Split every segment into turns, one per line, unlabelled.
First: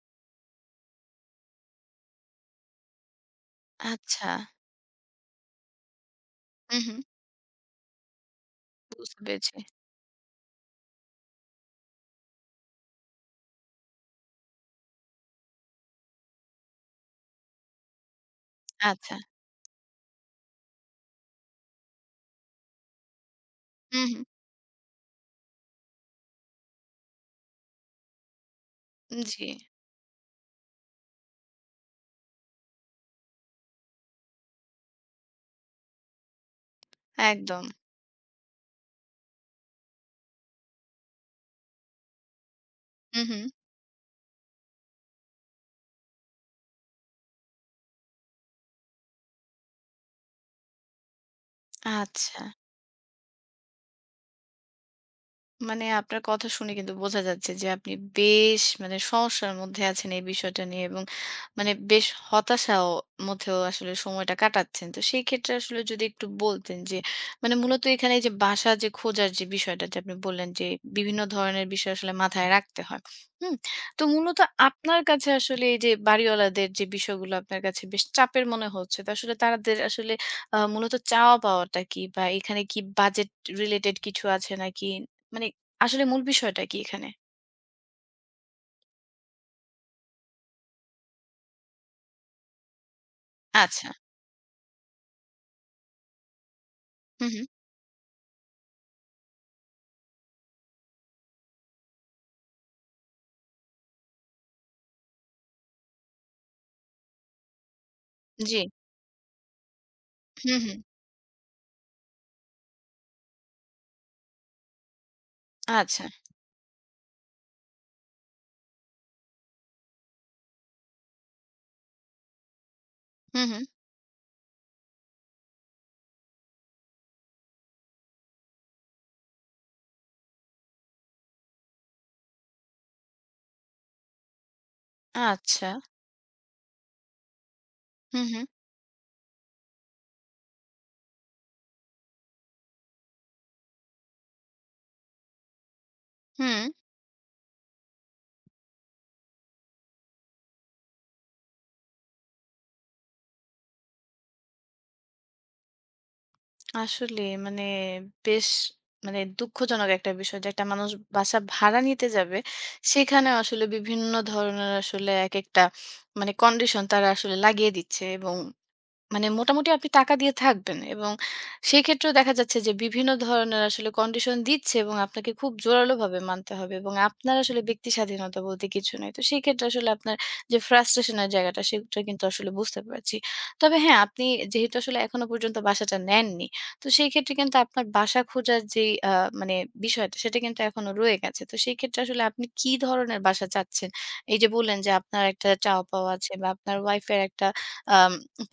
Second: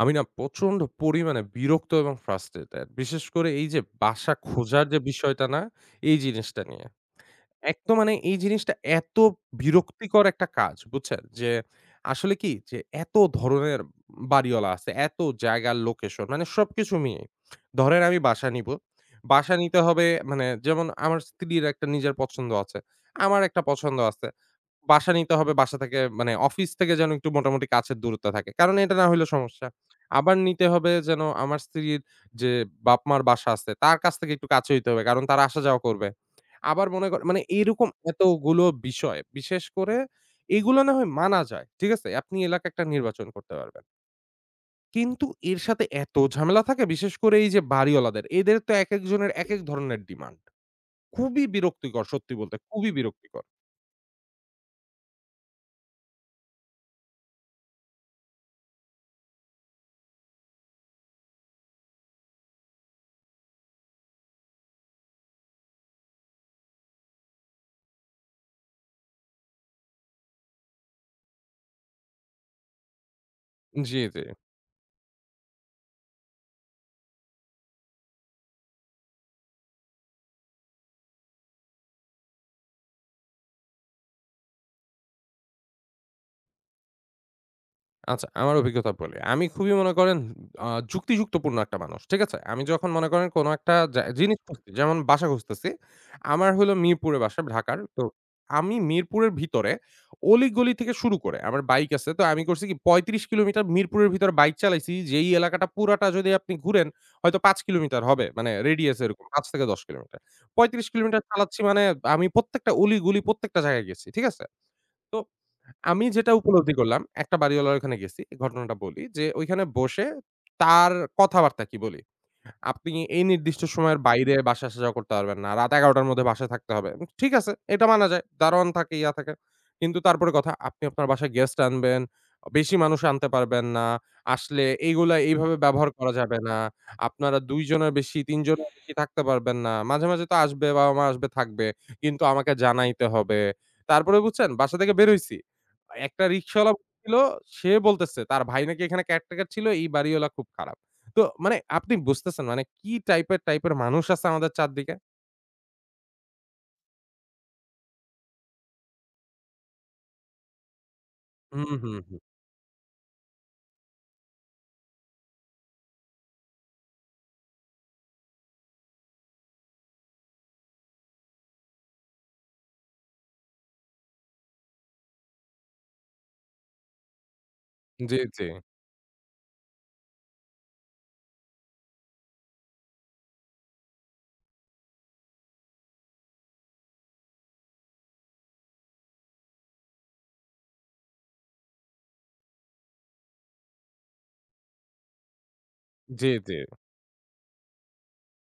আমি না প্রচন্ড পরিমাণে বিরক্ত এবং ফ্রাস্ট্রেটেড। বিশেষ করে এই যে বাসা
আচ্ছা।
খোঁজার যে বিষয়টা না, এই জিনিসটা
হুম,
নিয়ে।
হুম।
এক তো মানে এই জিনিসটা
বুঝতে
এত
পেরেছি।
বিরক্তিকর একটা কাজ বুঝছেন? যে আসলে কি যে এত ধরনের বাড়িওয়ালা আছে, এত জায়গার লোকেশন মানে সবকিছু মিলিয়ে। ধরেন আমি বাসা নিবো।
আচ্ছা।
বাসা নিতে হবে মানে যেমন আমার স্ত্রীর একটা নিজের পছন্দ আছে। আমার একটা পছন্দ
হুম, হুম।
আছে। বাসা নিতে হবে বাসা থেকে মানে অফিস থেকে যেন একটু মোটামুটি কাছের দূরত্বে থাকে। কারণ এটা না হইলে
জি,
সমস্যা। আবার নিতে হবে যেন আমার স্ত্রীর যে বাপ-মার বাসা আছে তার কাছ থেকে একটু কাছে হইতে হবে। কারণ তারা আসা যাওয়া করবে। আবার মনে করেন মানে
একদম।
এরকম এতগুলো বিষয়, বিশেষ করে এগুলো না হয় মানা যায়। ঠিক আছে? আপনি এলাকা একটা
হুম,
নির্বাচন
হুম।
করতে পারবেন। কিন্তু এর সাথে এত ঝামেলা থাকে বিশেষ করে এই যে বাড়িওয়ালাদের, এদের তো একেকজনের একেক ধরনের ডিমান্ড। খুবই বিরক্তিকর সত্যি
আচ্ছা।
বলতে, খুবই বিরক্তিকর।
মানে আপনার কথা শুনে কিন্তু বোঝা যাচ্ছে যে আপনি বেশ মানে সমস্যার মধ্যে আছেন এই বিষয়টা নিয়ে এবং মানে বেশ হতাশাও মধ্যেও আসলে সময়টা কাটাচ্ছেন। তো সেই ক্ষেত্রে আসলে যদি একটু বলতেন যে মানে মূলত এখানে এই যে বাসা যে খোঁজার যে বিষয়টা যে আপনি বললেন যে বিভিন্ন ধরনের বিষয় আসলে মাথায় রাখতে হয়। হুম?
জি,
তো
জি।
মূলত আপনার কাছে আসলে এই যে বাড়িওয়ালাদের যে বিষয়গুলো আপনার কাছে বেশ চাপের মনে হচ্ছে। তো আসলে তাদের আসলে মূলত চাওয়া পাওয়াটা কি? বা এখানে কি বাজেট রিলেটেড কিছু আছে নাকি মানে আসলে মূল বিষয়টা কি এখানে?
আচ্ছা, আমার অভিজ্ঞতা বলি। আমি খুবই মনে করেন আ যুক্তিযুক্তপূর্ণ একটা মানুষ। ঠিক আছে? আমি যখন মনে করেন কোন একটা
আচ্ছা।
জিনিস খুঁজছি, যেমন বাসা খুঁজতেছি। আমার হলো মিরপুরে
হু, হু।
বাসা, ঢাকার। তো আমি মিরপুরের ভিতরে অলি-গলি থেকে শুরু করে আমার বাইক আছে। তো আমি করছি কি ৩৫ কিলোমিটার মিরপুরের ভিতরে বাইক চালাইছি। যেই এলাকাটা পুরাটা যদি আপনি ঘুরেন হয়তো ৫ কিলোমিটার হবে। মানে
জি।
রেডিয়াস এরকম ৫ থেকে ১০ কিলোমিটার।
হু, হু।
৩৫ কিলোমিটার চালাচ্ছি মানে আমি প্রত্যেকটা অলি-গলি প্রত্যেকটা জায়গায় গেছি। ঠিক আছে? তো আমি
আচ্ছা।
যেটা উপলব্ধি করলাম, একটা বাড়িওয়ালার ওখানে গেছি। ঘটনাটা বলি যে, ওইখানে বসে তার কথাবার্তা কি বলি। আপনি এই
হু, হু।
নির্দিষ্ট সময়ের বাইরে বাসায় আসা যাওয়া করতে পারবেন না। রাত ১১ঃ০০ টার মধ্যে বাসায় থাকতে হবে। ঠিক আছে, এটা মানা যায়। দারোয়ান থাকে, ইয়া থাকে। কিন্তু তারপরে কথা আপনি আপনার বাসায় গেস্ট আনবেন, বেশি মানুষ আনতে পারবেন না। আসলে এইগুলা এইভাবে
আচ্ছা।
ব্যবহার করা যাবে না। আপনারা ২ জনের
হু,
বেশি, ৩
হু।
জনের বেশি থাকতে পারবেন না। মাঝে, মাঝে তো আসবে, বাবা-মা আসবে, থাকবে। কিন্তু আমাকে জানাইতে হবে। তারপরে বুঝছেন বাসা থেকে বের হইছি। একটা
হুম।
রিক্শাওয়ালা ছিল, সে বলতেছে তার ভাই নাকি এখানে caretaker ছিল, এই বাড়িওয়ালা খুব খারাপ। তো মানে আপনি বুঝতেছেন মানে কি টাইপের মানুষ আছে আমাদের চারদিকে?
আসলে মানে বেশ মানে দুঃখজনক একটা বিষয় যে একটা মানুষ বাসা
হুম,
ভাড়া
হুম,
নিতে
হুম।
যাবে। সেখানে আসলে বিভিন্ন ধরনের আসলে একেকটা মানে কন্ডিশন তারা আসলে লাগিয়ে দিচ্ছে এবং মানে মোটামুটি আপনি টাকা দিয়ে থাকবেন এবং সেক্ষেত্রেও দেখা যাচ্ছে যে বিভিন্ন ধরনের আসলে কন্ডিশন দিচ্ছে এবং আপনাকে খুব জোরালোভাবে মানতে হবে এবং আপনার আসলে ব্যক্তি
জি,
স্বাধীনতা
জি।
বলতে কিছু নাই তো সেই ক্ষেত্রে আসলে আপনার যে ফ্রাস্ট্রেশনের জায়গাটা সেটা কিন্তু আসলে বুঝতে পারছি তবে হ্যাঁ আপনি যেহেতু আসলে এখনো পর্যন্ত বাসাটা নেননি তো সেই ক্ষেত্রে কিন্তু আপনার বাসা খোঁজার যে মানে বিষয়টা সেটা কিন্তু এখনো রয়ে গেছে তো সেই ক্ষেত্রে আসলে আপনি কি ধরনের বাসা চাচ্ছেন এই যে বললেন যে আপনার একটা চাওয়া পাওয়া
জি,
আছে বা
জি।
আপনার ওয়াইফের একটা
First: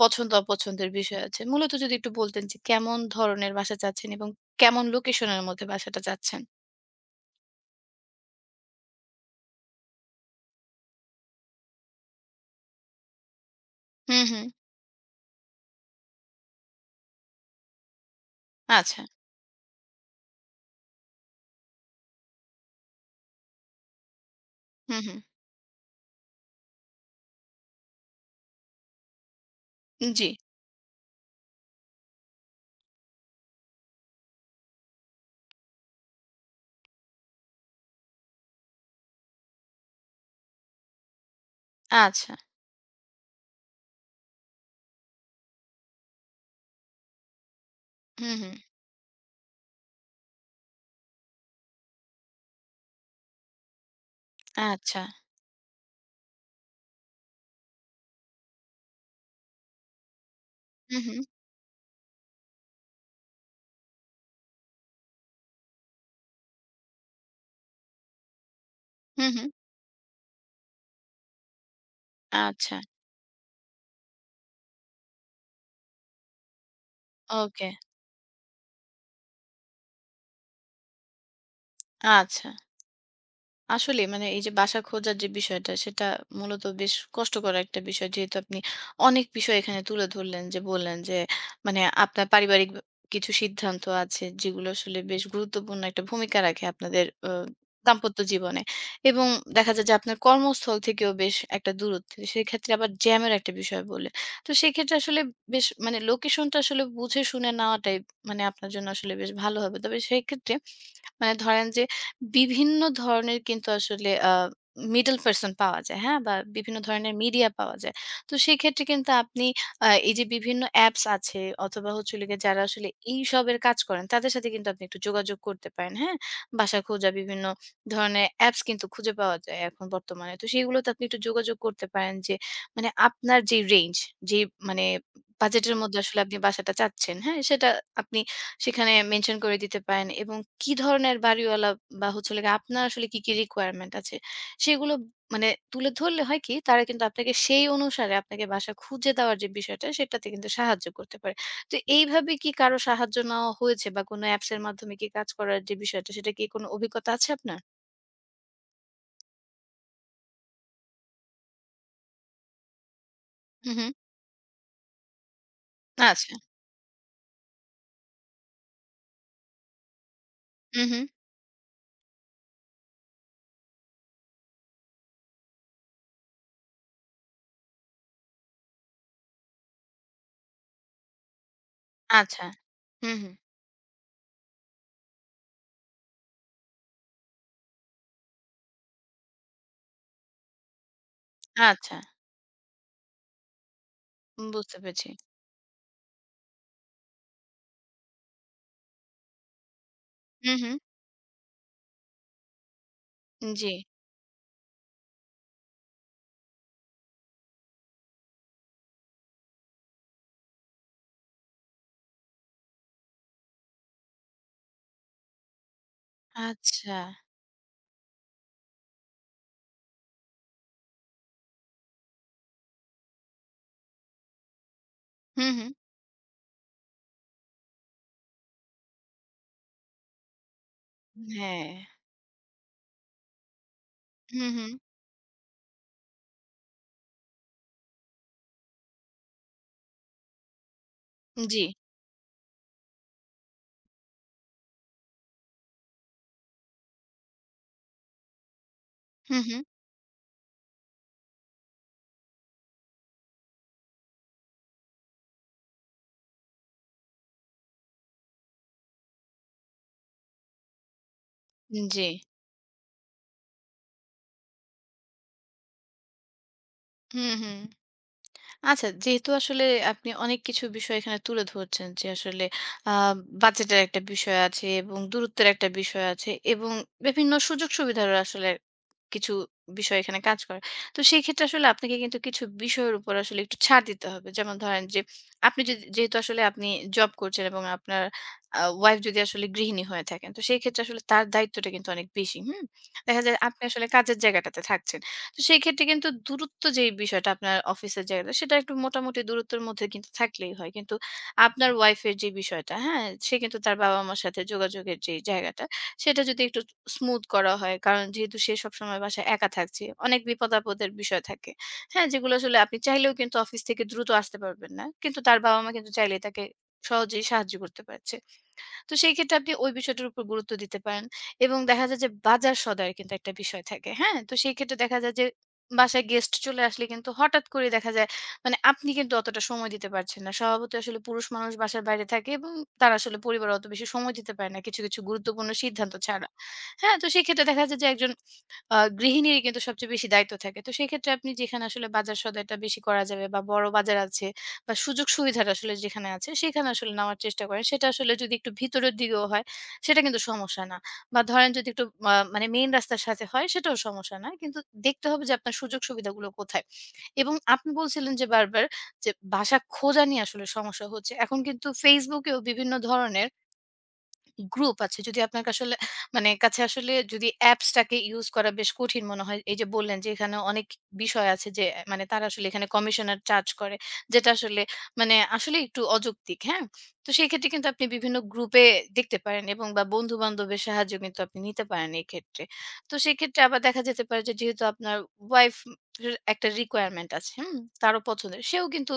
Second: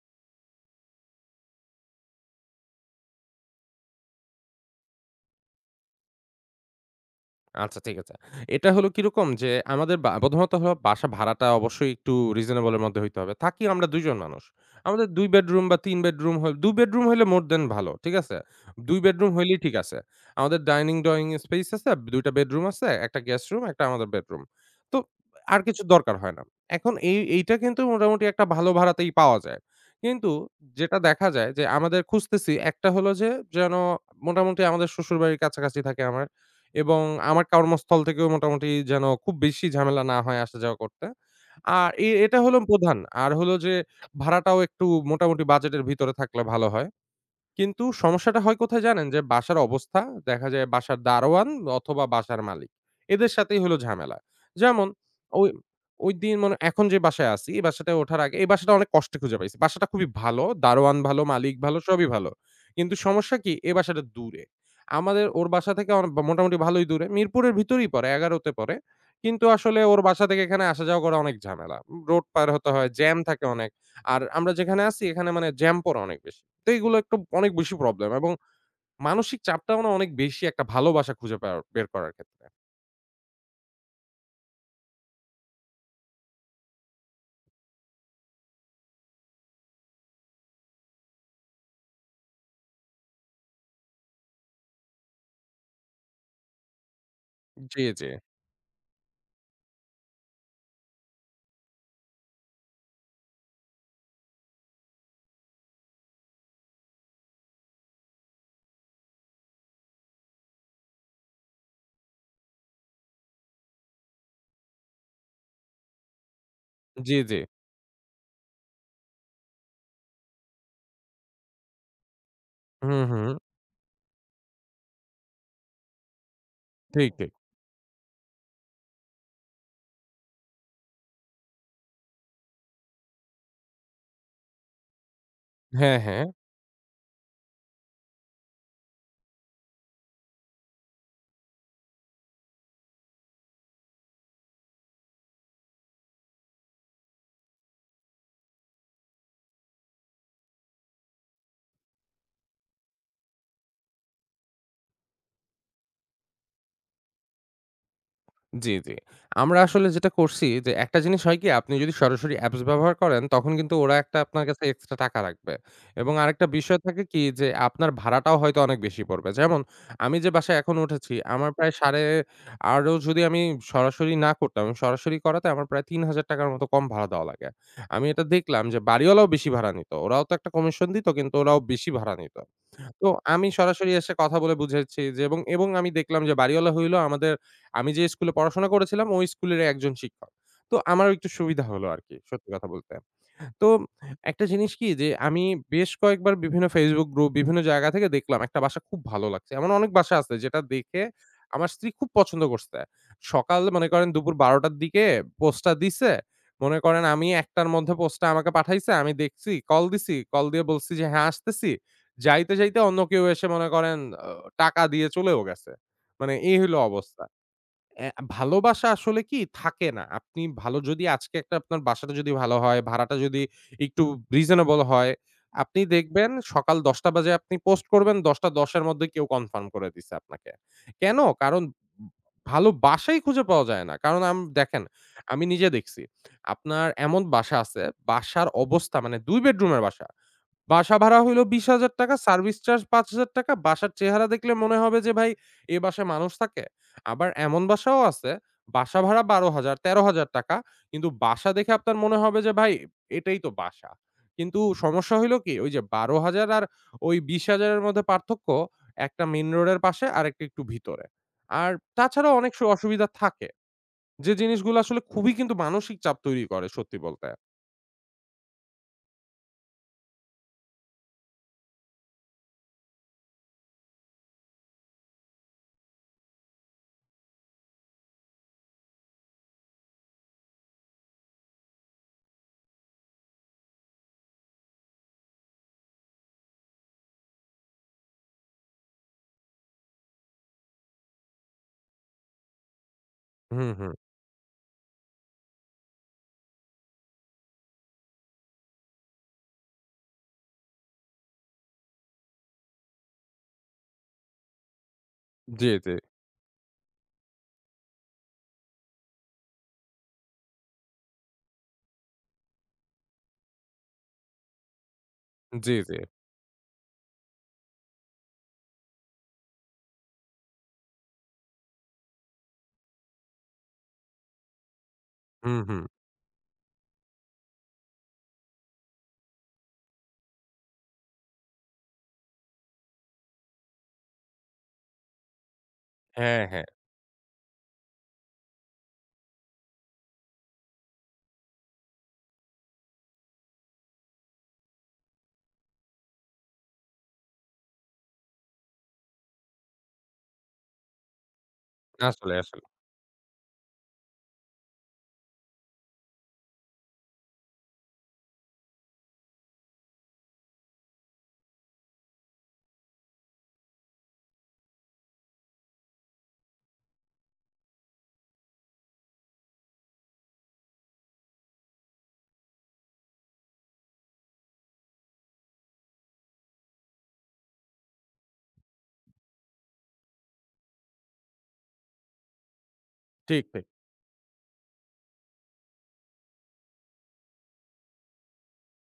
পছন্দ অপছন্দের বিষয় আছে। মূলত যদি একটু বলতেন যে কেমন ধরনের বাসা চাচ্ছেন এবং কেমন লোকেশনের মধ্যে বাসাটা চাচ্ছেন?
আচ্ছা ঠিক আছে। এটা হলো কিরকম যে আমাদের বা প্রথমত হলো বাসা ভাড়াটা অবশ্যই একটু রিজনেবল এর মধ্যে হইতে হবে। থাকি আমরা ২ জন
হুম,
মানুষ।
হুম।
আমাদের ২ বেডরুম বা ৩ বেডরুম হল ২ বেডরুম হইলে মোর দ্যান ভালো। ঠিক আছে? ২
আচ্ছা।
বেডরুম হইলেই ঠিক আছে। আমাদের ডাইনিং, ড্রইং স্পেস আছে, ২ টা বেডরুম আছে, ১ টা গেস্ট রুম, ১ টা আমাদের বেডরুম। তো
হুম, হুম।
আর কিছু দরকার হয় না। এখন এইটা কিন্তু মোটামুটি একটা ভালো ভাড়াতেই পাওয়া যায়।
জি।
কিন্তু যেটা দেখা যায় যে আমাদের খুঁজতেছি একটা হলো যে যেন মোটামুটি আমাদের শ্বশুরবাড়ির কাছাকাছি থাকে আমার। এবং আমার কর্মস্থল থেকেও মোটামুটি যেন খুব বেশি ঝামেলা না হয় আসা যাওয়া করতে। আর এ
আচ্ছা।
এটা হলো প্রধান। আর হলো যে ভাড়াটাও একটু মোটামুটি বাজেটের ভিতরে থাকলে ভালো হয়। কিন্তু
হুম,
সমস্যাটা
হুম।
হয় কোথায় জানেন? যে বাসার অবস্থা, দেখা যায় বাসার দারোয়ান অথবা বাসার মালিক। এদের সাথেই হলো ঝামেলা। যেমন
আচ্ছা।
ওই ওইদিন মানে এখন যে বাসায় আছি, এই বাসাটায় ওঠার আগে এই বাসাটা অনেক কষ্টে খুঁজে পাইছি। বাসাটা খুবই ভালো, দারোয়ান
হুম,
ভালো,
হুম।
মালিক ভালো, সবই ভালো। কিন্তু সমস্যা কি? এই বাসাটা দূরে। আমাদের ওর বাসা থেকে মোটামুটি ভালোই দূরে। মিরপুরের ভিতরেই পড়ে, ১১ তে পড়ে।
হুম,
কিন্তু
হুম।
আসলে ওর বাসা থেকে এখানে আসা যাওয়া করা অনেক ঝামেলা। রোড পার হতে
আচ্ছা।
হয়, জ্যাম থাকে অনেক। আর আমরা যেখানে আছি এখানে মানে জ্যাম পড়ে অনেক বেশি। তো এগুলো একটা অনেক
ওকে।
বেশি প্রবলেম এবং মানসিক চাপটাও না অনেক বেশি একটা ভালোবাসা খুঁজে পাওয়ার বের করার ক্ষেত্রে।
আচ্ছা। আসলে মানে এই যে বাসা খোঁজার যে বিষয়টা সেটা মূলত বেশ কষ্টকর একটা বিষয় যেহেতু আপনি অনেক বিষয় এখানে তুলে ধরলেন যে বললেন যে মানে আপনার পারিবারিক কিছু সিদ্ধান্ত আছে যেগুলো আসলে বেশ গুরুত্বপূর্ণ একটা ভূমিকা রাখে আপনাদের
জি, জি।
দাম্পত্য জীবনে এবং দেখা যায় যে আপনার কর্মস্থল থেকেও বেশ একটা দূরত্ব সেক্ষেত্রে আবার জ্যামের একটা বিষয় বলে তো সেক্ষেত্রে আসলে বেশ মানে লোকেশনটা আসলে বুঝে শুনে নেওয়াটাই মানে আপনার জন্য আসলে বেশ ভালো হবে তবে সেক্ষেত্রে মানে ধরেন যে বিভিন্ন ধরনের কিন্তু আসলে মিডল পারসন পাওয়া যায়, হ্যাঁ? বা বিভিন্ন ধরনের
জি, জি।
মিডিয়া পাওয়া যায়। তো সেক্ষেত্রে কিন্তু আপনি এই যে বিভিন্ন অ্যাপস আছে অথবা হচ্ছে হলো গিয়ে যারা আসলে
হুম, হুম।
এইসবের কাজ করেন তাদের সাথে কিন্তু আপনি একটু যোগাযোগ করতে পারেন, হ্যাঁ? বাসা
ঠিক,
খোঁজা
ঠিক।
বিভিন্ন ধরনের অ্যাপস কিন্তু খুঁজে পাওয়া যায় এখন বর্তমানে। তো সেগুলোতে আপনি একটু যোগাযোগ করতে পারেন যে মানে আপনার যে রেঞ্জ যে মানে বাজেটের
হ্যাঁ,
মধ্যে আসলে
হ্যাঁ।
আপনি বাসাটা চাচ্ছেন, হ্যাঁ? সেটা আপনি সেখানে মেনশন করে দিতে পারেন এবং কি ধরনের বাড়িওয়ালা বা হচ্ছে হলো গিয়ে আপনার আসলে কি, কি রিকোয়ারমেন্ট আছে সেগুলো মানে তুলে ধরলে হয় কি তারা কিন্তু আপনাকে সেই অনুসারে আপনাকে বাসা খুঁজে দেওয়ার যে বিষয়টা সেটাতে কিন্তু সাহায্য করতে পারে। তো এইভাবে কি কারো সাহায্য নেওয়া হয়েছে বা কোনো অ্যাপস এর মাধ্যমে কি কাজ করার যে বিষয়টা সেটা কি কোনো অভিজ্ঞতা আছে আপনার?
জি, জি। আমরা আসলে যেটা করছি যে একটা জিনিস হয় কি আপনি যদি সরাসরি অ্যাপস ব্যবহার করেন তখন কিন্তু
হুম, হুম।
ওরা একটা আপনার কাছে এক্সট্রা টাকা রাখবে। এবং
আচ্ছা।
আরেকটা বিষয় থাকে কি যে আপনার ভাড়াটাও হয়তো অনেক বেশি পড়বে। যেমন আমি যে বাসায় এখন
হুম, হুম।
উঠেছি আমার প্রায় সাড়ে আরও যদি আমি সরাসরি না করতাম, আমি সরাসরি করাতে আমার প্রায় ৳৩,000 র মতো কম ভাড়া দেওয়া লাগে। আমি এটা দেখলাম যে বাড়িওয়ালাও বেশি ভাড়া নিত। ওরাও তো একটা কমিশন দিত কিন্তু ওরাও বেশি ভাড়া নিত।
আচ্ছা।
তো
হুম, হুম।
আমি সরাসরি এসে কথা বলে বুঝেছি যে এবং আমি দেখলাম যে বাড়িওয়ালা হইলো আমাদের আমি যে স্কুলে পড়াশোনা করেছিলাম ওই স্কুলেরই একজন শিক্ষক। তো আমারও একটু সুবিধা হলো
আচ্ছা।
আরকি সত্যি কথা বলতে। তো একটা জিনিস
বুঝতে
কি যে
পেরেছি।
আমি বেশ কয়েকবার বিভিন্ন Facebook গ্রুপ, বিভিন্ন জায়গা থেকে দেখলাম একটা বাসা খুব ভালো লাগছে। এমন অনেক বাসা আছে
হুম,
যেটা
হুম।
দেখে আমার স্ত্রী খুব পছন্দ করছে। সকাল
জি।
মনে করেন দুপুর ১২ টার দিকে পোস্টটা দিছে। মনে করেন আমি ১ টার মধ্যে পোস্টটা আমাকে পাঠাইছে। আমি দেখছি, কল দিছি। কল দিয়ে বলছি যে, "হ্যাঁ, আসতেছি।" যাইতে, যাইতে অন্য কেউ এসে মনে করেন টাকা দিয়ে চলেও গেছে। মানে এই হইল
আচ্ছা।
অবস্থা। অ্যা ভালোবাসা আসলে কি থাকে না। আপনি ভালো যদি আজকে একটা আপনার বাসাটা যদি ভালো হয়, ভাড়াটা যদি একটু রিজনেবল হয়,
হুম, হুম।
আপনি দেখবেন সকাল ১০ঃ০০ বাজে আপনি পোস্ট করবেন ১০ঃ১০ এর মধ্যে কেউ কনফার্ম করে দিছে আপনাকে। কেন? কারণ
হ্যাঁ।
ভালো বাসাই খুঁজে পাওয়া যায় না। কারণ
হুম, হুম।
দেখেন আমি নিজে দেখছি। আপনার এমন বাসা আছে, বাসার অবস্থা মানে ২ বেডরুমের বাসা। বাসা ভাড়া হইল
জি।
৳২০,০০০, সার্ভিস চার্জ ৳৫,০০০। বাসার চেহারা দেখলে মনে হবে যে ভাই এ বাসায় মানুষ থাকে। আবার এমন বাসাও আছে, বাসা ভাড়া
হুম, হুম।
৳১২,০০০, ৳১৩,০০০ কিন্তু বাসা দেখে আপনার মনে হবে যে ভাই এটাই তো বাসা। কিন্তু সমস্যা হইল কি ওই যে ১২,০০০ আর ওই ২০,০০০ এর মধ্যে পার্থক্য একটা মেইন রোডের পাশে আরেকটা একটু ভিতরে। আর
জি।
তাছাড়াও অনেক সু অসুবিধা থাকে। যে জিনিসগুলো আসলে খুবই কিন্তু মানসিক চাপ তৈরি করে সত্যি বলতে।
হুম, হুম। আচ্ছা যেহেতু আসলে আপনি অনেক কিছু বিষয় এখানে তুলে ধরছেন যে আসলে আ বাজেটের একটা বিষয় আছে এবং দূরত্বের একটা বিষয় আছে এবং বিভিন্ন সুযোগ-সুবিধারও আসলে কিছু বিষয় এখানে কাজ করে। তো সেই ক্ষেত্রে আসলে আপনাকে কিন্তু কিছু বিষয়ের উপর আসলে একটু ছাড় দিতে হবে। যেমন ধরেন যে আপনি যদি যেহেতু আসলে আপনি জব করছেন এবং আপনার ওয়াইফ যদি আসলে গৃহিণী হয়ে থাকেন, তো সেই ক্ষেত্রে আসলে তার দায়িত্বটা কিন্তু অনেক বেশি। হুম? দেখা যায় আপনি
হুম,
আসলে
হুম।
কাজের জায়গাটাতে থাকছেন। তো সেই ক্ষেত্রে কিন্তু দূরত্ব যেই বিষয়টা আপনার অফিসের জায়গাটা সেটা একটু মোটামুটি দূরত্বের মধ্যে কিন্তু থাকলেই হয়। কিন্তু আপনার ওয়াইফ এর যে বিষয়টা, হ্যাঁ? সে কিন্তু তার বাবা-মার সাথে যোগাযোগের যে জায়গাটা
জি, জি।
সেটা যদি একটু স্মুথ করা হয়। কারণ যেহেতু সে সবসময় বাসায় একা থাকছে, অনেক বিপদ-আপদের বিষয় থাকে। হ্যাঁ? যেগুলো আসলে আপনি চাইলেও কিন্তু অফিস থেকে দ্রুত আসতে পারবেন না। কিন্তু তার বাবা-মা
জি,
কিন্তু
জি।
চাইলেই তাকে সহজেই সাহায্য করতে পারছে। তো সেই ক্ষেত্রে আপনি ওই বিষয়টার উপর গুরুত্ব দিতে পারেন এবং দেখা যায় যে বাজার সদাইয়ের কিন্তু একটা বিষয় থাকে। হ্যাঁ? তো সেই ক্ষেত্রে দেখা যায় যে
হুম, হুম।
বাসায় গেস্ট চলে আসলে কিন্তু হঠাৎ করে দেখা যায় মানে আপনি কিন্তু অতটা সময় দিতে পারছেন না। স্বভাবতই আসলে পুরুষ মানুষ বাসার বাইরে থাকে এবং তারা আসলে পরিবারে অত বেশি সময় দিতে পারে না কিছু, কিছু গুরুত্বপূর্ণ সিদ্ধান্ত ছাড়া।
হ্যাঁ, হ্যাঁ।
হ্যাঁ? তো সেক্ষেত্রে দেখা যায় যে একজন গৃহিণীরই কিন্তু সবচেয়ে বেশি দায়িত্ব থাকে। তো সেক্ষেত্রে আপনি যেখানে আসলে বাজার সদাইটা বেশি করা যাবে বা বড় বাজার আছে বা সুযোগ সুবিধাটা আসলে যেখানে আছে সেখানে আসলে নেওয়ার চেষ্টা করেন। সেটা আসলে যদি একটু ভিতরের দিকেও হয় সেটা কিন্তু সমস্যা না। বা ধরেন যদি একটু
আসলে,
মানে
আসলে।
মেইন রাস্তার সাথে হয় সেটাও সমস্যা না। কিন্তু দেখতে হবে যে আপনার সুযোগ সুবিধাগুলো কোথায়? এবং আপনি বলছিলেন যে বারবার যে বাসা খোঁজা নিয়ে আসলে সমস্যা হচ্ছে। এখন কিন্তু Facebook এও বিভিন্ন ধরনের গ্রুপ আছে যদি আপনার আসলে মানে কাছে আসলে যদি অ্যাপসটাকে ইউজ করা বেশ কঠিন মনে হয় এই যে বললেন যে এখানে অনেক বিষয় আছে যে মানে তারা আসলে এখানে কমিশনার চার্জ করে যেটা আসলে মানে আসলে একটু অযৌক্তিক হ্যাঁ তো সেই ক্ষেত্রে কিন্তু আপনি বিভিন্ন গ্রুপে দেখতে পারেন এবং বা বন্ধু বান্ধবের সাহায্য কিন্তু আপনি নিতে পারেন এই ক্ষেত্রে তো সেক্ষেত্রে
ঠিক,
আবার
ঠিক।
দেখা যেতে পারে যে যেহেতু আপনার ওয়াইফ একটা রিকোয়ারমেন্ট আছে হুম তারও পছন্দের সেও কিন্তু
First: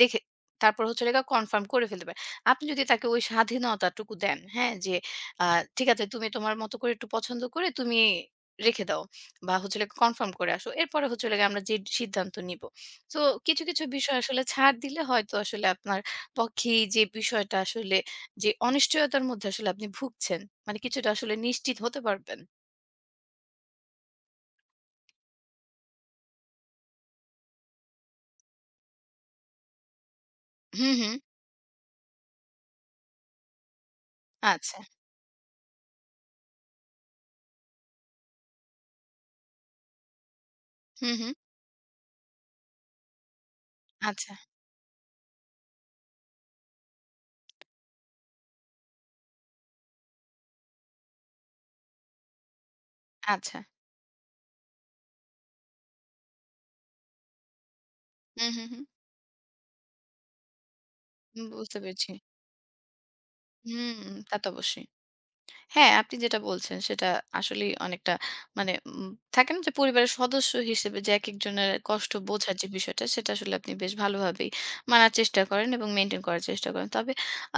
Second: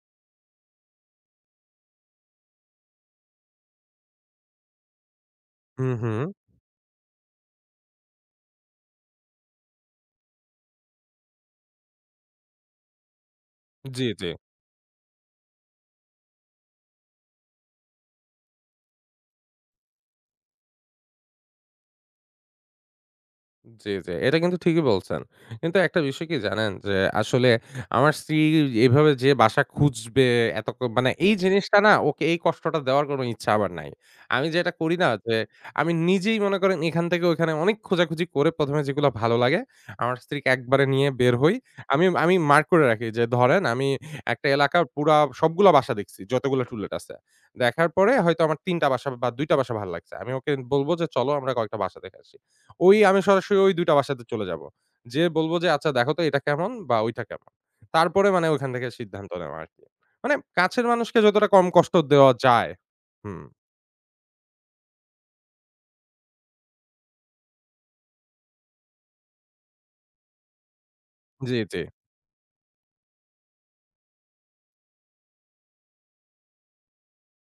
দেখে তারপর হচ্ছে কনফার্ম করে ফেলতে পারে আপনি যদি তাকে ওই স্বাধীনতাটুকু দেন, হ্যাঁ? যে আ ঠিক
হুম,
আছে
হুম।
তুমি তোমার মতো করে একটু পছন্দ করে তুমি রেখে দাও বা হচ্ছে হলো কনফার্ম করে আসো। এরপরে হচ্ছে হলো গিয়ে আমরা যে সিদ্ধান্ত নিব। সো কিছু, কিছু
জি,
বিষয়
জি।
আসলে ছাড় দিলে হয়তো আসলে আপনার পক্ষেই যে বিষয়টা আসলে যে অনিশ্চয়তার মধ্যে আসলে আপনি ভুগছেন, মানে কিছুটা আসলে নিশ্চিত হতে পারবেন।
জি, জি। এটা কিন্তু ঠিকই বলছেন। কিন্তু একটা বিষয় কি জানেন? যে আসলে আমার স্ত্রী এভাবে যে বাসা খুঁজবে এত
হুম,
মানে
হুম।
এই জিনিসটা না ওকে এই কষ্টটা দেওয়ার কোনো ইচ্ছা আমার নাই। আমি যেটা
আচ্ছা।
করি না যে আমি নিজেই মনে করেন এখান থেকে ওখানে অনেক খোঁজাখুঁজি করে ১ম এ যেগুলো ভালো লাগে আমার স্ত্রীকে একবারে নিয়ে
হুম, হুম।
বের হই। আমি আমি মার্ক করে রাখি যে ধরেন আমি
আচ্ছা,
একটা এলাকার পুরা সবগুলা বাসা দেখছি যতগুলো টুলেট আছে। দেখার পরে হয়তো আমার ৩ টা বাসা বা ২ টা বাসা ভাল লাগছে। আমি ওকে বলব যে চলো আমরা কয়েকটা বাসা দেখে আসি। ওই আমি সরাসরি
আচ্ছা।
ওই ২ টা বাসাতে চলে যাবো। যেয়ে বলব যে, "আচ্ছা দেখো তো এটা কেমন বা ওইটা কেমন?" তারপরে মানে
হুম, হুম,
ওইখান
হুম।
থেকে সিদ্ধান্ত নেওয়া আরকি। মানে কাছের মানুষকে যতটা কম
বুঝতে
কষ্ট
পেরেছি।
দেওয়া যায়। হুম।
হুম, তা তো অবশ্যই। হ্যাঁ, আপনি যেটা বলছেন সেটা আসলেই অনেকটা মানে থাকে না যে পরিবারের সদস্য হিসেবে যে
জি,
একেকজনের
জি।
কষ্ট বোঝার যে বিষয়টা সেটা আসলে আপনি বেশ ভালোভাবেই মানার চেষ্টা করেন এবং মেইনটেইন করার চেষ্টা করেন। তবে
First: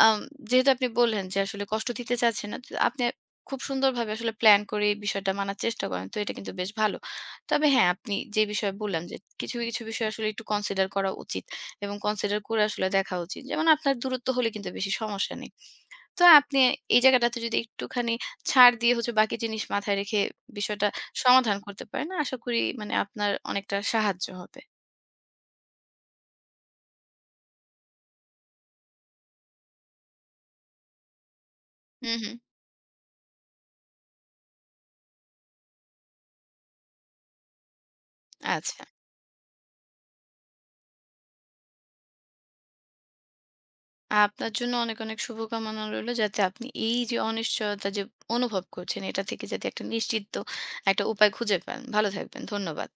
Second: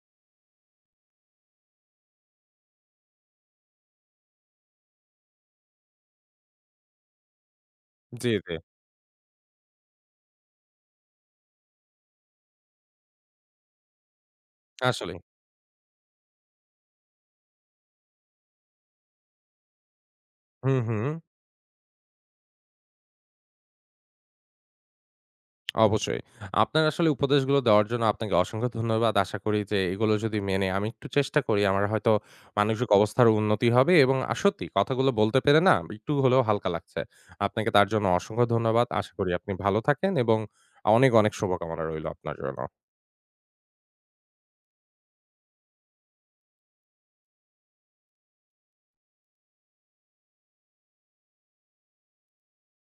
আম যেহেতু আপনি বললেন যে আসলে কষ্ট দিতে চাচ্ছেন না, তো আপনি খুব সুন্দরভাবে আসলে প্ল্যান করে এই বিষয়টা মানার চেষ্টা করেন। তো এটা কিন্তু বেশ ভালো। তবে হ্যাঁ, আপনি
জি,
যে
জি।
বিষয়ে বললেন যে কিছু, কিছু বিষয় আসলে একটু কনসিডার করা উচিত এবং কনসিডার করে আসলে দেখা উচিত। যেমন আপনার দূরত্ব হলে কিন্তু বেশি
আসলেই।
সমস্যা নেই। তো আপনি এই জায়গাটাতে যদি একটুখানি ছাড় দিয়ে হচ্ছে বাকি জিনিস মাথায় রেখে
হুম,
বিষয়টা
হুম।
সমাধান করতে পারেন, আশা করি মানে আপনার অনেকটা সাহায্য হবে।
অবশ্যই। আপনার আসলে উপদেশগুলো দেওয়ার জন্য আপনাকে অসংখ্য ধন্যবাদ। আশা করি যে এগুলো যদি মেনে আমি একটু চেষ্টা করি আমার হয়তো
হুম, হুম।
মানসিক অবস্থার উন্নতি হবে এবং সত্যি কথাগুলো বলতে পেরে না একটু হলেও হালকা লাগছে। আপনাকে তার জন্য অসংখ্য
আচ্ছা।
ধন্যবাদ। আশা করি আপনি ভালো থাকেন এবং অনেক, অনেক শুভকামনা রইলো আপনার জন্য।
আপনার জন্য অনেক, অনেক শুভকামনা রইলো যাতে আপনি এই যে অনিশ্চয়তা যে অনুভব করছেন, এটা থেকে যাতে একটা নিশ্চিত একটা উপায় খুঁজে পান। ভালো থাকবেন। ধন্যবাদ।